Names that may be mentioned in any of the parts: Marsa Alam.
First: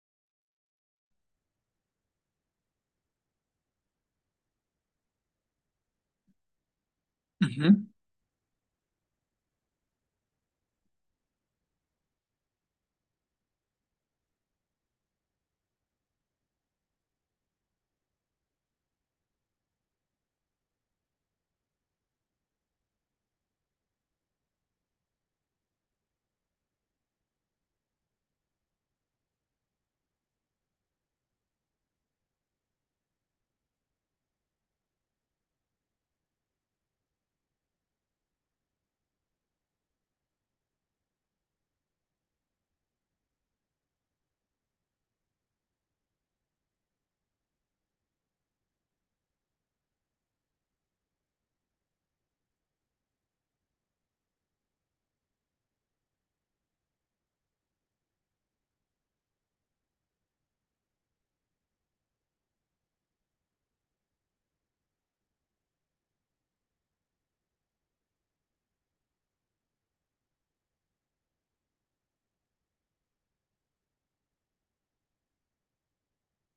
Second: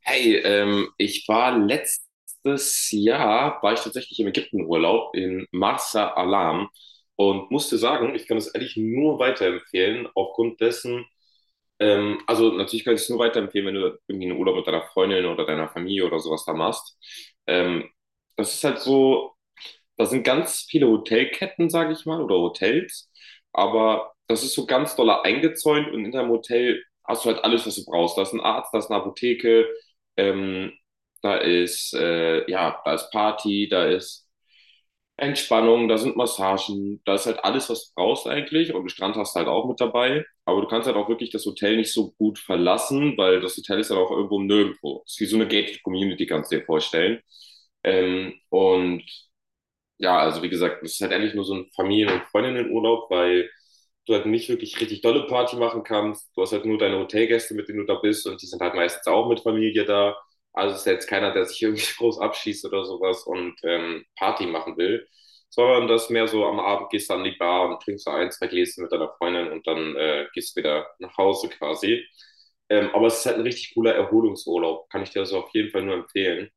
Hey, ich war letztes Jahr, war ich tatsächlich im Ägyptenurlaub in Marsa Alam und musste Mhm, sagen, ich kann es eigentlich nur weiterempfehlen, aufgrund dessen, also natürlich kann ich es nur weiterempfehlen, wenn du irgendwie einen Urlaub mit deiner Freundin oder deiner Familie oder sowas da machst. Ähm, Das ist halt so. Da sind ganz viele Hotelketten, sage ich mal, oder Hotels, aber das ist so ganz doll eingezäunt und in deinem Hotel hast du halt alles, was du brauchst. Da ist ein Arzt, da ist eine Apotheke, ähm, da ist, ja, da ist Party, da ist Entspannung, da sind Massagen, da ist halt alles, was du brauchst eigentlich und einen Strand hast du halt auch mit dabei. Aber du kannst halt auch wirklich das Hotel nicht so gut verlassen, weil das Hotel ist halt auch irgendwo nirgendwo. Es ist wie so eine Gated Community, kannst du dir vorstellen. Ähm, und ja, also wie gesagt, es ist halt eigentlich nur so ein Familien- und Freundinnenurlaub, weil du halt nicht wirklich richtig dolle Party machen kannst. Du hast halt nur deine Hotelgäste, mit denen du da bist und die sind halt meistens auch mit Familie da. Also es ist ja jetzt keiner, der sich irgendwie groß abschießt oder sowas und Party machen will, sondern das mehr so am Abend gehst du an die Bar und trinkst so ein, zwei Gläschen mit deiner Freundin und dann gehst du wieder nach Hause quasi. Aber es ist halt ein richtig cooler Erholungsurlaub, kann ich dir so also auf jeden Fall nur empfehlen.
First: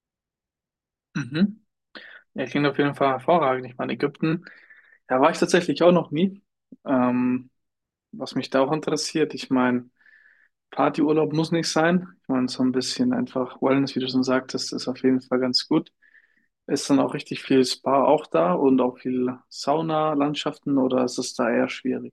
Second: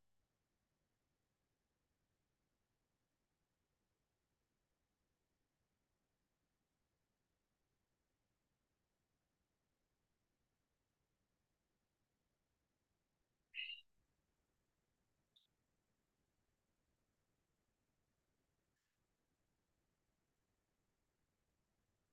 mhm. Ja, klingt auf jeden Fall hervorragend. Ich meine, Ägypten, da war ich tatsächlich auch noch nie. Ähm, Was mich da auch interessiert, ich meine, Partyurlaub muss nicht sein. Ich meine, so ein bisschen einfach Wellness, wie du schon sagtest, ist auf jeden Fall ganz gut. Ist dann auch richtig viel Spa auch da und auch viel Sauna-Landschaften oder ist es da eher schwierig?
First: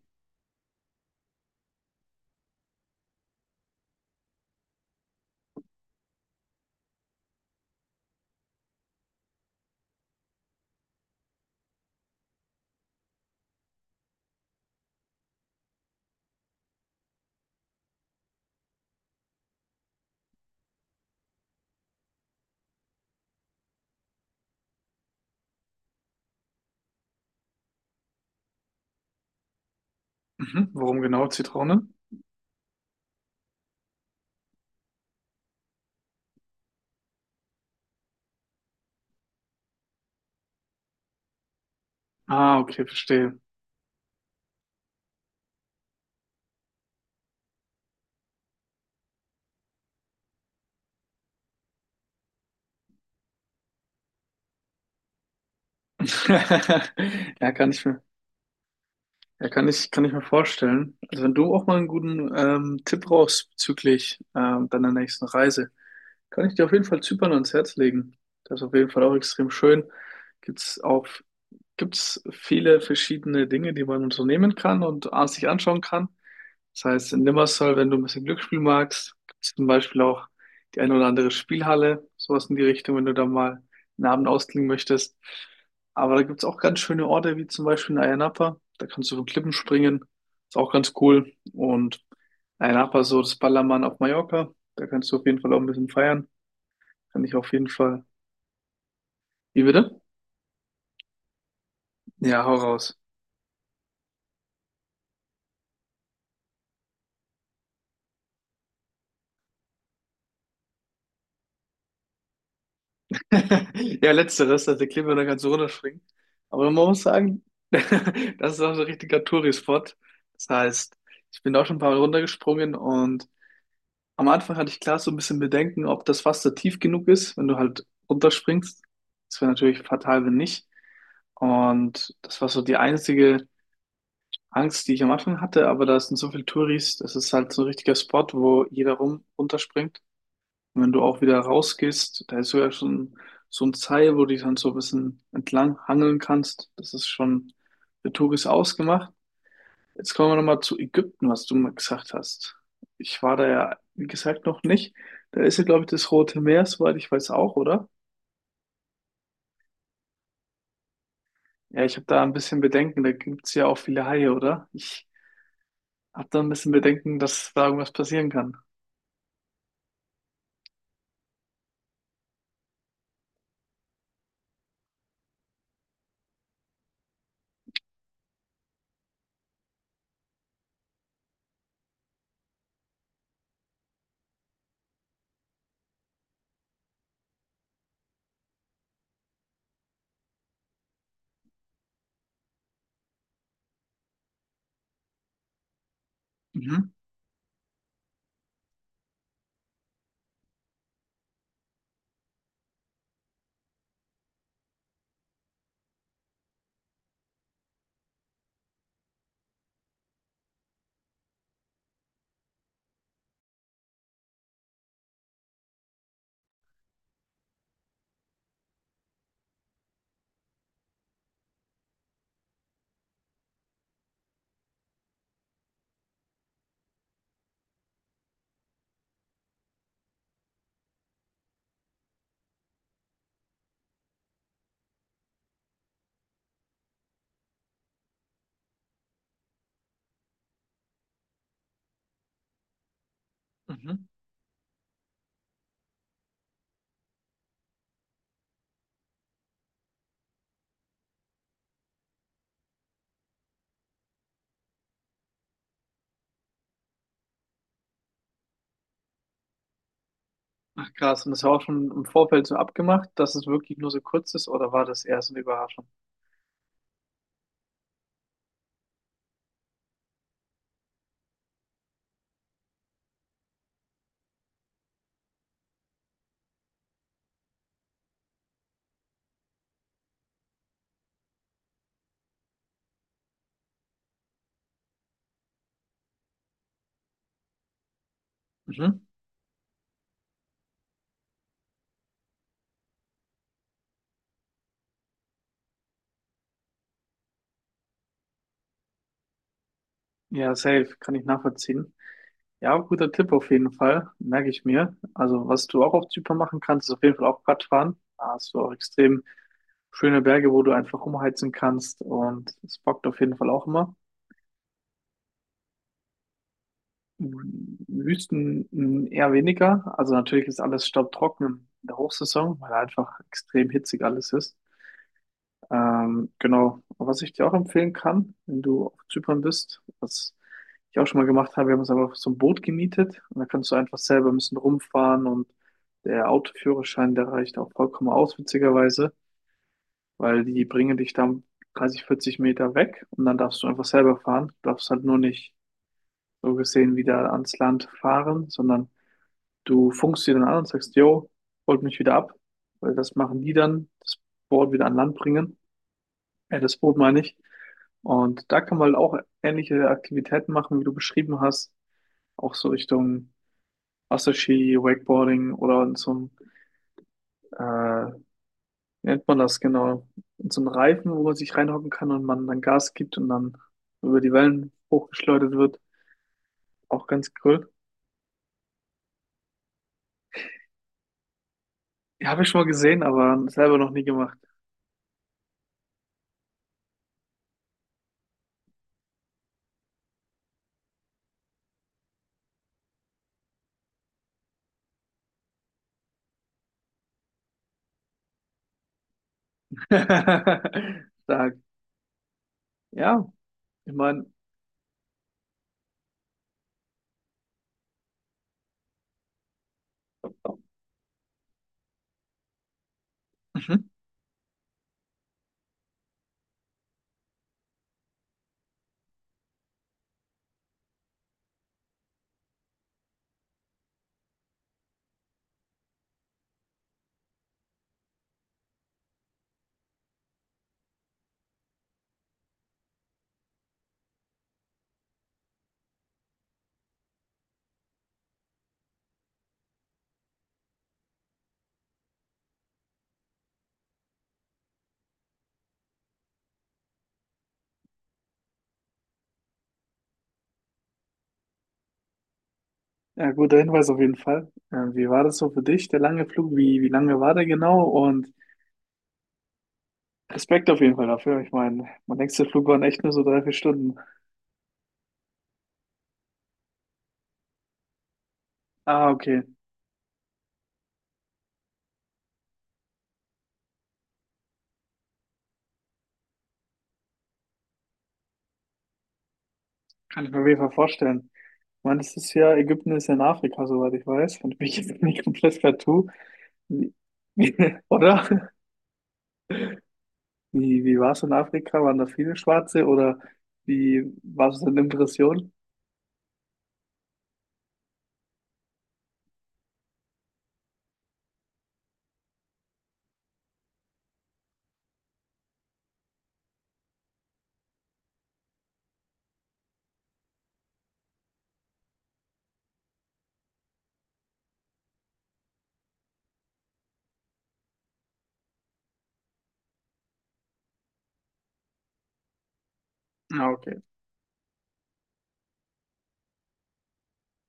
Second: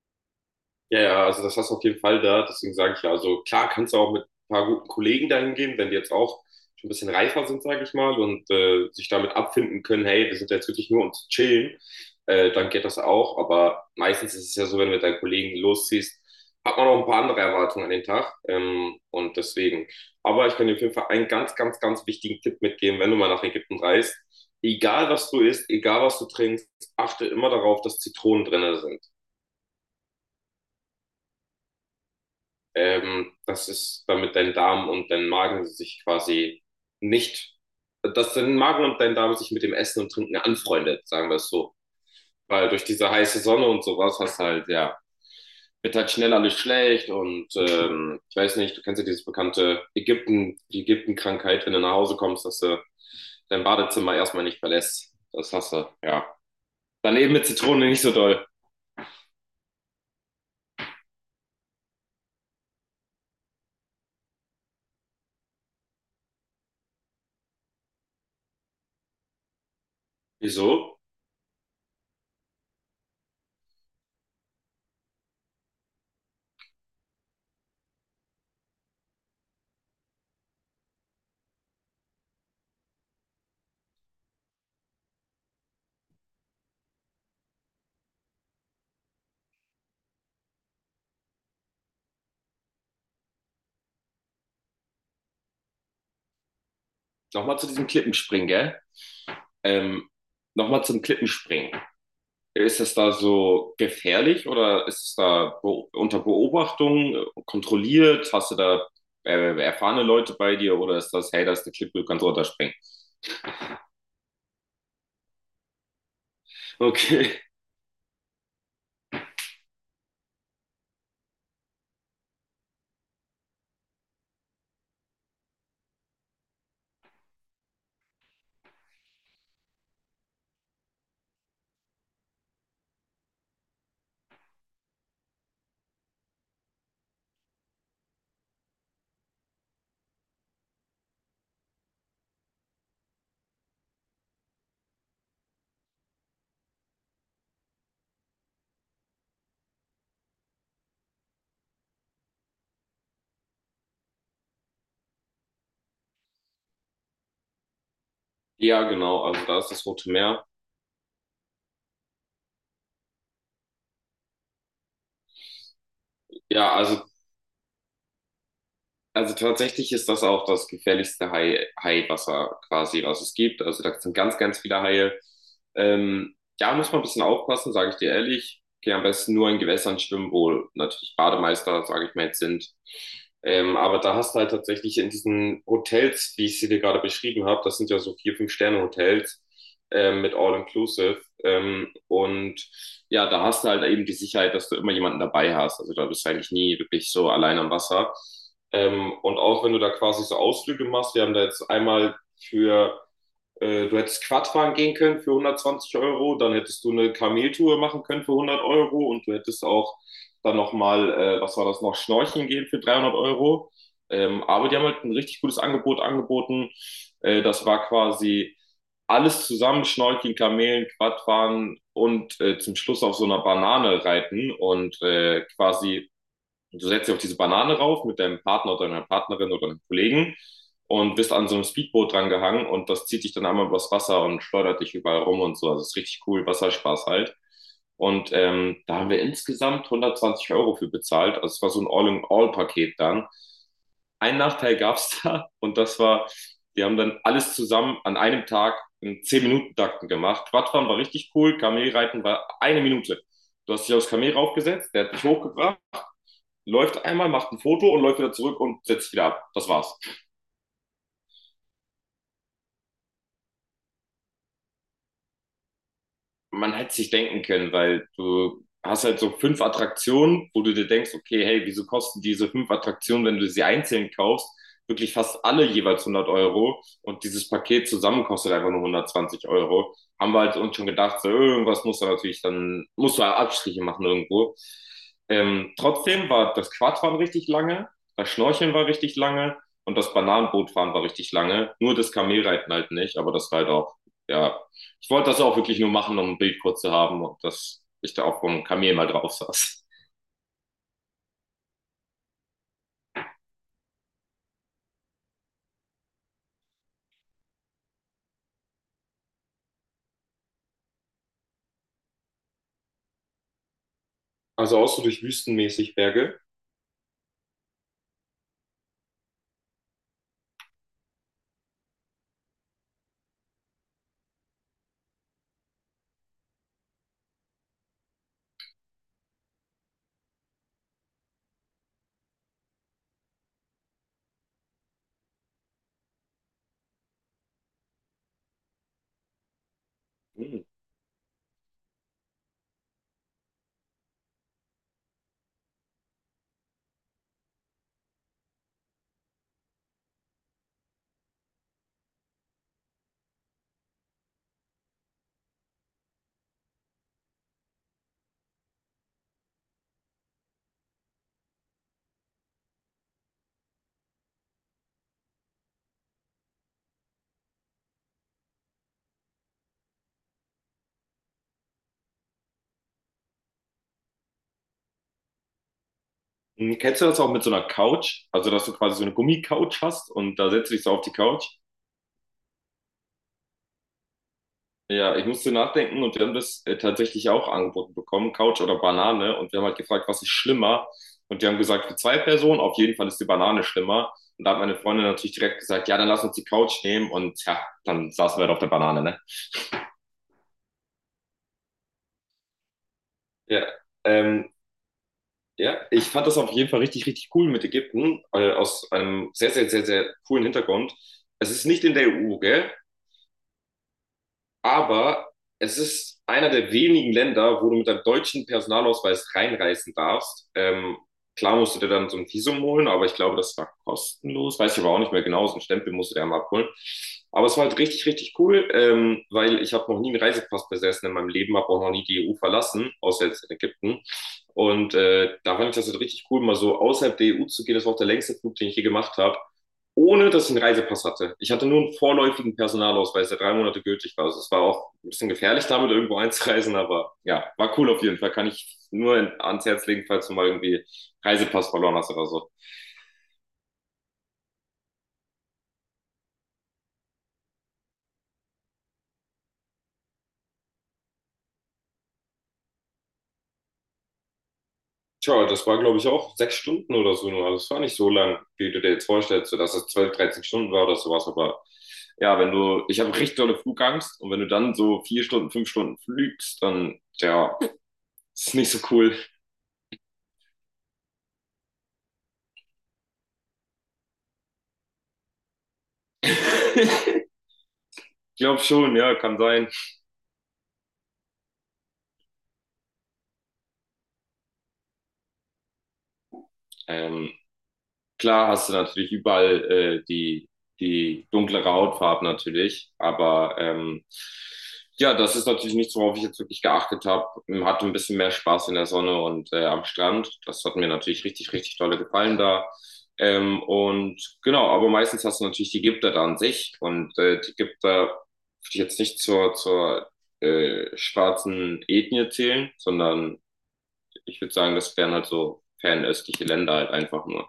Ja, ja, also das hast du auf jeden Fall da. Deswegen sage ich ja, also klar kannst du auch mit ein paar guten Kollegen dahin gehen, wenn die jetzt auch schon ein bisschen reifer sind, sage ich mal, und sich damit abfinden können, hey, wir sind jetzt wirklich nur um zu chillen, dann geht das auch. Aber meistens ist es ja so, wenn du mit deinen Kollegen losziehst, hat man auch ein paar andere Erwartungen an den Tag. Und deswegen. Aber ich kann dir auf jeden Fall einen ganz, ganz, ganz wichtigen Tipp mitgeben, wenn du mal nach Ägypten reist. Egal was du isst, egal was du trinkst, achte immer darauf, dass Zitronen drin sind. Mhm. Warum genau Zitrone? Das ist, damit dein Darm und dein Magen sich quasi nicht, dass dein Magen und dein Darm sich mit dem Essen und Trinken anfreundet, sagen wir es so. Ah, Weil durch okay, diese verstehe. heiße Sonne und sowas hast halt, ja, wird halt schnell alles schlecht und ich weiß nicht, du kennst ja dieses bekannte Ägypten, die ägypten wenn du nach Hause kommst, dass du dein Badezimmer erstmal nicht verlässt. Das hast du, ja. Dann eben mit Ja, kann ich Zitrone nicht so doll. Ja, kann ich mir vorstellen. Also wenn du auch mal einen guten Tipp brauchst bezüglich deiner nächsten Reise, kann ich dir auf jeden Fall Zypern ans Herz legen. Das ist auf jeden Fall auch extrem schön. Gibt's Wieso? auch, gibt's viele verschiedene Dinge, die man unternehmen kann und sich anschauen kann. Das heißt, in Limassol, wenn du ein bisschen Glücksspiel magst, gibt es zum Beispiel auch die eine oder andere Spielhalle, sowas in die Richtung, wenn du da mal einen Abend ausklingen möchtest. Aber da gibt es auch ganz schöne Orte, wie zum Beispiel in Ayia Napa. Da kannst du von Klippen springen. Ist auch ganz cool. Und Ayia Napa, so das Ballermann auf Mallorca. Da kannst du auf jeden Fall auch ein bisschen feiern. Kann ich auf Nochmal zu jeden diesem Fall. Klippenspringen, gell? Wie bitte? Ähm, Nochmal zum Klippenspringen. Ja, hau Ist raus. es da so gefährlich oder ist es da be unter Beobachtung kontrolliert? Hast du da erfahrene Leute bei dir oder ist das, hey, da ist eine Klippe, du kannst runterspringen? Ja, letzteres, also der Kleber kann so runterspringen. Aber man muss Okay. sagen, das ist auch so ein richtiger Touri-Spot. Das heißt, ich bin da auch schon ein paar Mal runtergesprungen und am Anfang hatte ich klar so ein bisschen Bedenken, ob das Wasser tief genug ist, wenn du halt runterspringst. Das wäre natürlich fatal, wenn nicht. Und das war so die einzige Angst, die ich am Anfang hatte, aber da sind so viele Touris, das ist halt so ein richtiger Spot, wo jeder rum runterspringt. Und wenn du auch wieder rausgehst, da ist sogar schon so ein Seil, wo du dich dann so ein bisschen entlang hangeln kannst. Das ist schon für Touris ausgemacht. Jetzt kommen wir nochmal zu Ägypten, was du mal gesagt hast. Ich war da ja, wie gesagt, noch nicht. Da ist ja, glaube ich, das Rote Meer, soweit ich weiß auch, oder? Ja, genau, also da ist das Rote Meer. Ja, ich habe da ein bisschen Bedenken. Da gibt es ja auch viele Haie, oder? Ich habe da ein bisschen Ja, also Bedenken, dass da irgendwas passieren kann. Also tatsächlich ist das auch das gefährlichste Haiwasser quasi, was es gibt. Also da sind ganz, ganz viele Haie. Ähm, ja, muss man ein bisschen aufpassen, sage ich dir ehrlich. Geh am besten nur in Gewässern schwimmen, wo natürlich Bademeister, sage ich mal, jetzt sind. Aber da hast du halt tatsächlich in diesen Hotels, wie ich sie dir gerade beschrieben habe, das sind ja so vier, fünf Sterne Hotels, mit All Inclusive. Ja, da hast du halt eben die Sicherheit, dass du immer jemanden dabei hast. Also da bist du eigentlich nie Mhm. wirklich so allein am Wasser. Und auch wenn du da quasi so Ausflüge machst, wir haben da jetzt einmal für, du hättest Quad fahren gehen können für 120 Euro, dann hättest du eine Kameltour machen können für 100 Euro und du hättest auch dann nochmal, was war das noch, Schnorcheln gehen für 300 Euro. Aber die haben halt ein richtig gutes Angebot angeboten. Das war quasi alles zusammen, Schnorcheln, Kamelen, Quadfahren und zum Schluss auf so einer Banane reiten und quasi. Du setzt dich auf diese Banane rauf mit deinem Partner oder deiner Partnerin oder deinem Kollegen und bist an so einem Speedboot dran gehangen und das zieht dich dann einmal übers Wasser und schleudert dich überall rum und so. Also es ist richtig cool, Wasserspaß halt. Und da haben wir insgesamt 120 Euro für bezahlt. Also es war so ein All-in-All-Paket dann. Mhm. Ein Nachteil gab es da und das war, die haben dann alles zusammen an einem Tag in 10 Minuten takten gemacht. Quadfahren war richtig cool, Kamelreiten war eine Minute. Du hast dich aufs Kamel raufgesetzt, der hat dich hochgebracht, läuft einmal, macht ein Foto und läuft wieder zurück und setzt sich wieder ab. Das war's. Ach krass, und das war auch schon im Vorfeld so abgemacht, dass es wirklich nur so kurz ist, oder war das eher so eine Überraschung? Man hätte sich denken können, weil du hast halt so fünf Attraktionen, wo du dir denkst, okay, hey, wieso kosten diese fünf Attraktionen, wenn du sie einzeln kaufst, wirklich fast alle jeweils 100 Euro und dieses Paket zusammen kostet einfach nur 120 Euro. Haben wir halt uns schon gedacht, so, irgendwas muss da natürlich dann, musst du halt Abstriche machen irgendwo. Trotzdem war das Quadfahren richtig lange, das Schnorcheln war Mhm. richtig lange und das Bananenbootfahren war richtig lange. Nur das Kamelreiten halt nicht, aber das war halt auch, ja, ich wollte das auch wirklich nur machen, um ein Bild kurz zu haben und dass ich da auch einem Kamel mal drauf saß. Ja, safe, kann ich nachvollziehen. Ja, guter Tipp auf jeden Fall, merke ich mir. Also, was du auch auf Zypern machen kannst, ist auf jeden Fall auch Radfahren. Da hast du auch extrem schöne Berge, wo du einfach umheizen kannst und es bockt auf jeden Fall auch immer. Also auch so durch wüstenmäßig Berge. Wüsten m, eher weniger. Also, natürlich ist alles staubtrocken in der Hochsaison, weil einfach extrem hitzig alles ist. Genau. Und was ich dir auch empfehlen kann, wenn du auf Zypern bist, was ich auch schon mal gemacht habe, wir haben uns einfach so ein Boot gemietet und da kannst du einfach selber ein bisschen rumfahren und der Autoführerschein, der reicht auch vollkommen aus, witzigerweise, weil Mhm. die bringen dich dann 30, 40 Meter weg und dann darfst du einfach selber fahren. Du darfst halt nur nicht so gesehen wieder ans Land fahren, sondern du funkst sie dann an und sagst, yo, holt mich wieder ab, weil das machen die dann, das Boot wieder an Land bringen. Das Boot meine ich. Und da kann man halt auch ähnliche Aktivitäten machen, wie du beschrieben hast, auch so Richtung Wasserski, Wakeboarding oder in so einem, äh, wie nennt man das genau, in so einem Reifen, wo man sich reinhocken kann und man dann Gas gibt und dann über die Wellen hochgeschleudert wird. Kennst du Auch das auch ganz mit so einer cool. Couch? Also, dass du quasi so eine Gummicouch hast und da setzt du dich so auf die Couch. Ja, habe ich schon mal gesehen, aber selber noch nie gemacht. Ja, ich musste nachdenken und wir haben das tatsächlich auch angeboten bekommen, Couch oder Banane. Und wir haben halt gefragt, was ist schlimmer? Und die haben gesagt, für zwei Personen, auf jeden Fall ist die Banane schlimmer. Und da hat meine Freundin natürlich direkt gesagt, ja, dann lass uns die Couch nehmen. Und ja, dann saßen wir halt auf der Banane, ne? Stark. Ja, Ja, ich meine, ähm, Ja, ich fand das auf jeden Fall richtig, richtig cool mit Ägypten, aus einem sehr, sehr, sehr, sehr coolen Hintergrund. Es ist nicht in der EU, gell? mhm, Aber es ist einer der wenigen Länder, wo du mit deinem deutschen Personalausweis reinreisen darfst. Klar musst du dir dann so ein Visum holen, aber ich glaube, das war kostenlos. Weiß ich aber auch nicht mehr genau. So einen Stempel musst du dir einmal abholen. Aber es war halt richtig, richtig cool, weil ich habe noch nie einen Reisepass besessen in meinem Leben, habe auch noch nie die EU verlassen, außer jetzt in Ägypten. Und da fand ich das halt richtig cool, mal so außerhalb der EU zu gehen. Das war auch der längste Flug, den ich je gemacht habe ohne dass ich einen Reisepass hatte. Ich hatte nur einen vorläufigen Personalausweis, der 3 Monate gültig war. Also es war auch ein bisschen gefährlich, damit irgendwo einzureisen, aber ja, war cool auf jeden Fall. Kann ich nur ans Herz legen, falls du mal irgendwie Reisepass verloren hast oder so. ja, guter Hinweis auf jeden Fall. Wie war das so für dich, der lange Flug? Wie lange war der genau? Und Respekt auf jeden Fall dafür. Ich meine, mein nächster Flug waren echt nur so drei, vier Stunden. Tja, das war, glaube ich, auch 6 Stunden oder so nur. Also es war nicht so lang, wie du dir jetzt Ah, okay. vorstellst, so dass es 12, 13 Stunden war oder sowas. Aber ja, wenn du, ich habe richtig dolle Flugangst und wenn du dann so 4 Stunden, 5 Stunden fliegst, dann, ja, ist nicht so cool. Kann ich mir auf jeden Fall vorstellen. Ich meine, das ist ja, Ägypten ist ja in Afrika, soweit ich weiß. Und ich bin jetzt nicht komplett partout. Wie- Ich Oder? glaube schon, ja, kann sein. Wie war es in Afrika? Waren da viele Schwarze oder wie war es in Impression? Ähm, Klar hast du natürlich überall die dunklere Hautfarbe natürlich, aber ja, das ist natürlich nichts, worauf ich jetzt wirklich geachtet habe. Hatte ein bisschen mehr Spaß in der Sonne und am Strand. Das hat mir natürlich richtig, richtig tolle gefallen da. Und genau, aber meistens hast du natürlich die Gipter da an sich und die Gipter würde ich jetzt nicht zur schwarzen Ethnie zählen, sondern Ah, okay. ich würde sagen, das wären halt so fernöstliche Länder halt einfach nur.